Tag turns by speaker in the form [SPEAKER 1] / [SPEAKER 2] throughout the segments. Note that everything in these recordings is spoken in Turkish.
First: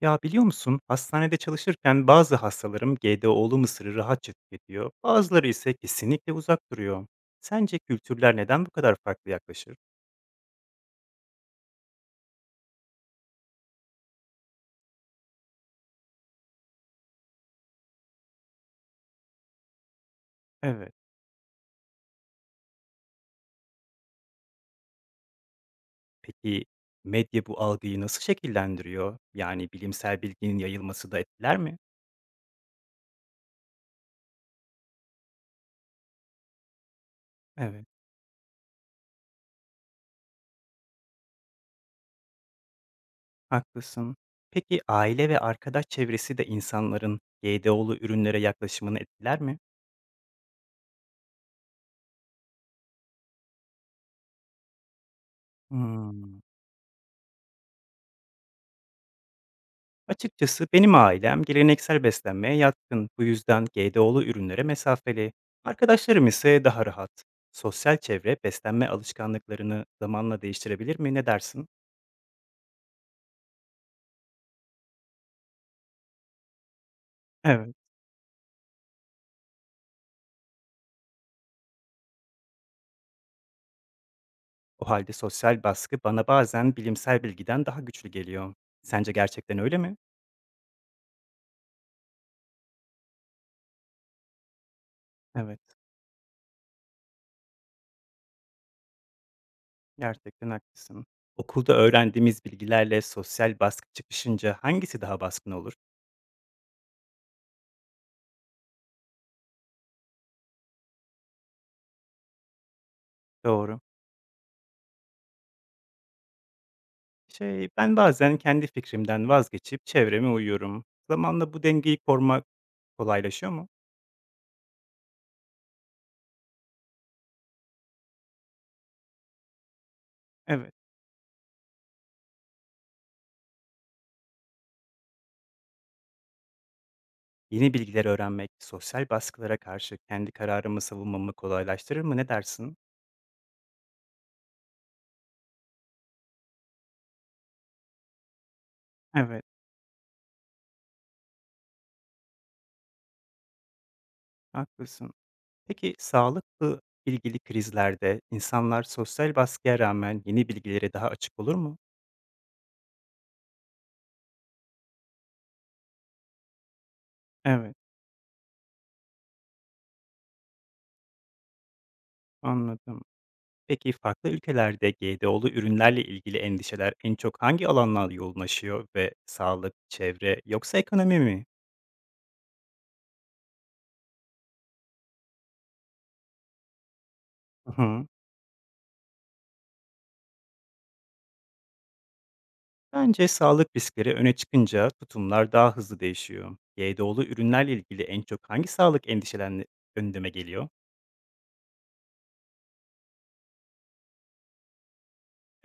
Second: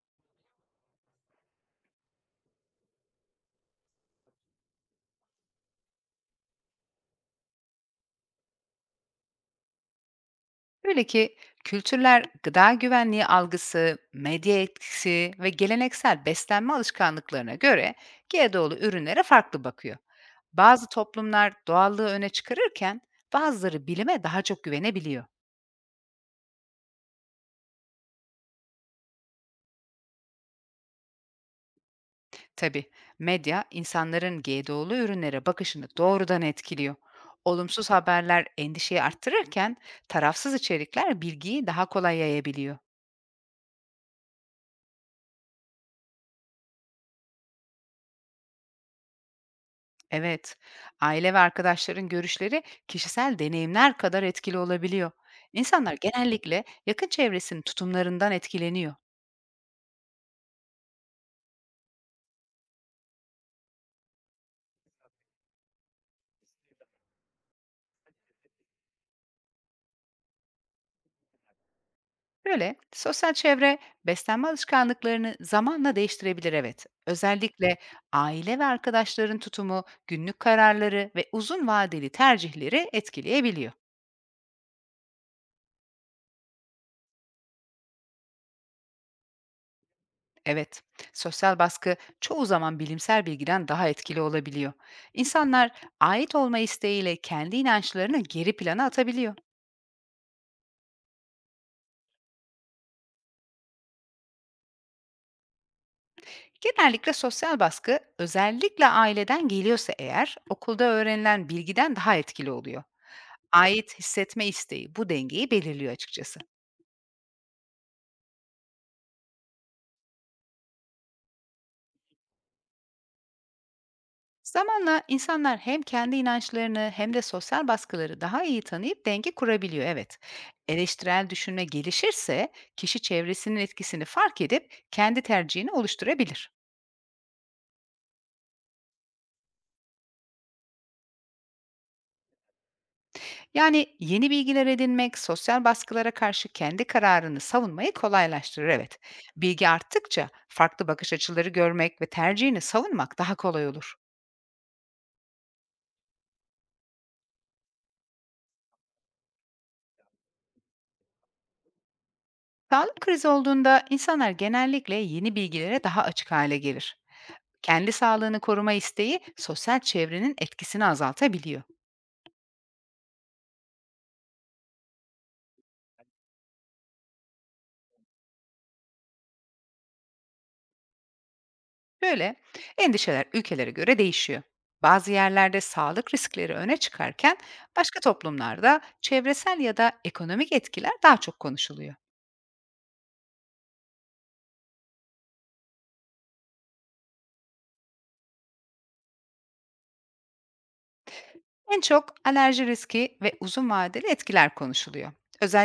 [SPEAKER 1] Ya biliyor musun, hastanede çalışırken bazı hastalarım GDO'lu mısırı rahatça tüketiyor, bazıları ise kesinlikle uzak duruyor. Sence kültürler neden bu kadar farklı yaklaşır?
[SPEAKER 2] Öyle ki kültürler gıda güvenliği algısı, medya etkisi ve geleneksel beslenme alışkanlıklarına göre GDO'lu ürünlere farklı bakıyor. Bazı
[SPEAKER 1] Evet.
[SPEAKER 2] toplumlar doğallığı öne çıkarırken bazıları bilime daha çok güvenebiliyor.
[SPEAKER 1] Peki medya bu algıyı nasıl şekillendiriyor? Yani bilimsel bilginin yayılması da etkiler mi?
[SPEAKER 2] Tabii medya insanların GDO'lu ürünlere bakışını doğrudan etkiliyor.
[SPEAKER 1] Evet,
[SPEAKER 2] Olumsuz haberler endişeyi arttırırken tarafsız içerikler bilgiyi daha kolay yayabiliyor.
[SPEAKER 1] haklısın. Peki aile ve arkadaş çevresi de insanların GDO'lu ürünlere yaklaşımını etkiler mi?
[SPEAKER 2] Evet, aile ve arkadaşların görüşleri kişisel deneyimler kadar etkili olabiliyor. İnsanlar
[SPEAKER 1] Hmm.
[SPEAKER 2] genellikle yakın çevresinin tutumlarından etkileniyor.
[SPEAKER 1] Açıkçası benim ailem geleneksel beslenmeye yatkın. Bu yüzden GDO'lu ürünlere mesafeli. Arkadaşlarım ise daha rahat. Sosyal çevre beslenme alışkanlıklarını zamanla değiştirebilir mi? Ne dersin?
[SPEAKER 2] Böyle sosyal çevre beslenme alışkanlıklarını zamanla değiştirebilir, evet.
[SPEAKER 1] Evet.
[SPEAKER 2] Özellikle aile ve arkadaşların tutumu günlük kararları ve uzun vadeli tercihleri etkileyebiliyor.
[SPEAKER 1] O halde sosyal baskı bana bazen bilimsel bilgiden daha güçlü geliyor. Sence gerçekten öyle mi?
[SPEAKER 2] Evet, sosyal baskı çoğu zaman bilimsel bilgiden daha etkili olabiliyor.
[SPEAKER 1] Evet,
[SPEAKER 2] İnsanlar ait olma isteğiyle kendi inançlarını geri plana atabiliyor.
[SPEAKER 1] gerçekten haklısın. Okulda öğrendiğimiz bilgilerle sosyal baskı çıkışınca hangisi daha baskın olur?
[SPEAKER 2] Genellikle sosyal baskı, özellikle aileden geliyorsa eğer, okulda öğrenilen bilgiden daha etkili oluyor.
[SPEAKER 1] Doğru.
[SPEAKER 2] Ait hissetme isteği bu dengeyi belirliyor açıkçası.
[SPEAKER 1] Şey, ben bazen kendi fikrimden vazgeçip çevreme uyuyorum. Zamanla bu dengeyi korumak kolaylaşıyor mu?
[SPEAKER 2] Zamanla insanlar hem kendi inançlarını hem de sosyal baskıları daha iyi tanıyıp denge kurabiliyor, evet.
[SPEAKER 1] Evet.
[SPEAKER 2] Eleştirel düşünme gelişirse kişi çevresinin etkisini fark edip kendi tercihini oluşturabilir.
[SPEAKER 1] Yeni bilgiler öğrenmek, sosyal baskılara karşı kendi kararımı savunmamı kolaylaştırır mı? Ne dersin?
[SPEAKER 2] Yani yeni bilgiler edinmek, sosyal baskılara karşı kendi kararını savunmayı kolaylaştırır, evet.
[SPEAKER 1] Evet,
[SPEAKER 2] Bilgi arttıkça farklı bakış açıları görmek ve tercihini savunmak daha kolay olur.
[SPEAKER 1] haklısın. Peki sağlıklı ilgili krizlerde insanlar sosyal baskıya rağmen yeni bilgilere daha açık olur mu?
[SPEAKER 2] Sağlık krizi olduğunda insanlar genellikle yeni bilgilere daha açık hale gelir.
[SPEAKER 1] Evet,
[SPEAKER 2] Kendi sağlığını koruma isteği sosyal çevrenin etkisini azaltabiliyor.
[SPEAKER 1] anladım. Peki farklı ülkelerde GDO'lu ürünlerle ilgili endişeler en çok hangi alanlar yoğunlaşıyor ve sağlık, çevre yoksa ekonomi mi?
[SPEAKER 2] Böyle endişeler ülkelere göre değişiyor. Bazı yerlerde sağlık riskleri öne çıkarken
[SPEAKER 1] Hı
[SPEAKER 2] başka
[SPEAKER 1] hı.
[SPEAKER 2] toplumlarda çevresel ya da ekonomik etkiler daha çok konuşuluyor.
[SPEAKER 1] Bence sağlık riskleri öne çıkınca tutumlar daha hızlı değişiyor. GDO'lu ürünlerle ilgili en çok hangi sağlık endişelerini gündeme geliyor?
[SPEAKER 2] En çok alerji riski ve uzun vadeli etkiler konuşuluyor.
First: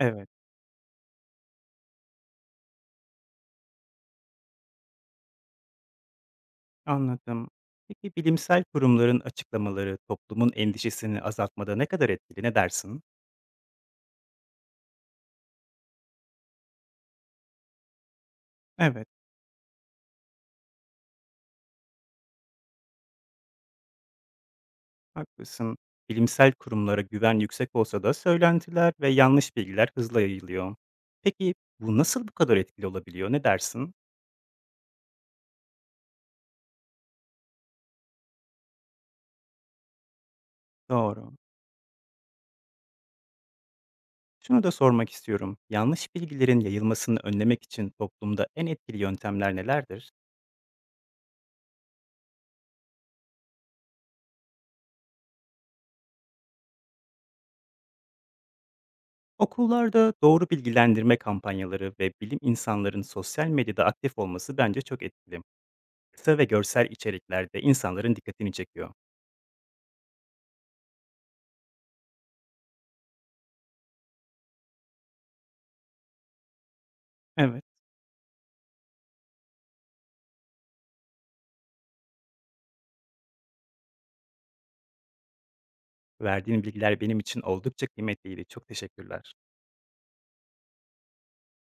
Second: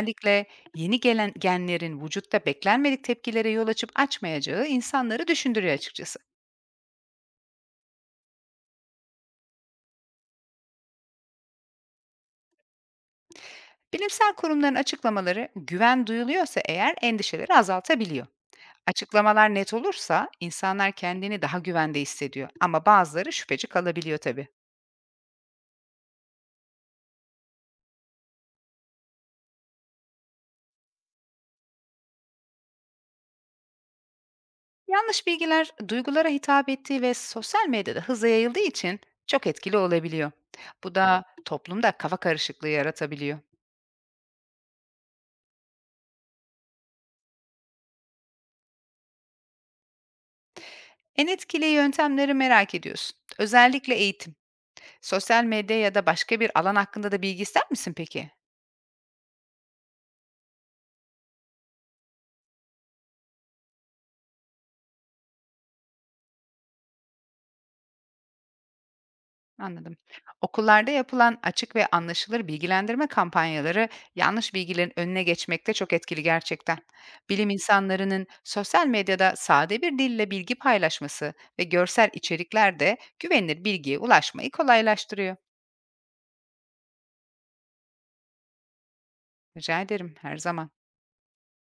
[SPEAKER 1] Evet.
[SPEAKER 2] yeni gelen genlerin vücutta beklenmedik tepkilere yol açıp açmayacağı insanları düşündürüyor açıkçası.
[SPEAKER 1] Anladım. Peki bilimsel kurumların açıklamaları toplumun endişesini azaltmada ne kadar etkili ne dersin?
[SPEAKER 2] Bilimsel kurumların açıklamaları güven duyuluyorsa eğer endişeleri azaltabiliyor.
[SPEAKER 1] Evet,
[SPEAKER 2] Açıklamalar net olursa insanlar kendini daha güvende hissediyor ama bazıları şüpheci kalabiliyor tabii.
[SPEAKER 1] haklısın. Bilimsel kurumlara güven yüksek olsa da söylentiler ve yanlış bilgiler hızla yayılıyor. Peki bu nasıl bu kadar etkili olabiliyor? Ne dersin?
[SPEAKER 2] Yanlış bilgiler duygulara hitap ettiği ve sosyal medyada hızla yayıldığı için çok etkili olabiliyor. Bu da
[SPEAKER 1] Doğru.
[SPEAKER 2] toplumda kafa karışıklığı yaratabiliyor.
[SPEAKER 1] Şunu da sormak istiyorum. Yanlış bilgilerin yayılmasını önlemek için toplumda en etkili yöntemler nelerdir?
[SPEAKER 2] En etkili yöntemleri merak ediyorsun. Özellikle eğitim. Sosyal medya ya da başka bir alan hakkında da bilgi ister misin peki?
[SPEAKER 1] Okullarda doğru bilgilendirme kampanyaları ve bilim insanların sosyal medyada aktif olması bence çok etkili. Kısa ve görsel içeriklerde insanların dikkatini çekiyor.
[SPEAKER 2] Anladım. Okullarda yapılan açık ve anlaşılır bilgilendirme kampanyaları yanlış bilgilerin önüne geçmekte çok etkili gerçekten. Bilim
[SPEAKER 1] Evet,
[SPEAKER 2] insanlarının sosyal medyada sade bir dille bilgi paylaşması ve görsel içerikler de güvenilir bilgiye ulaşmayı kolaylaştırıyor.
[SPEAKER 1] verdiğin bilgiler benim için oldukça kıymetliydi. Çok teşekkürler.
[SPEAKER 2] Rica ederim, her zaman.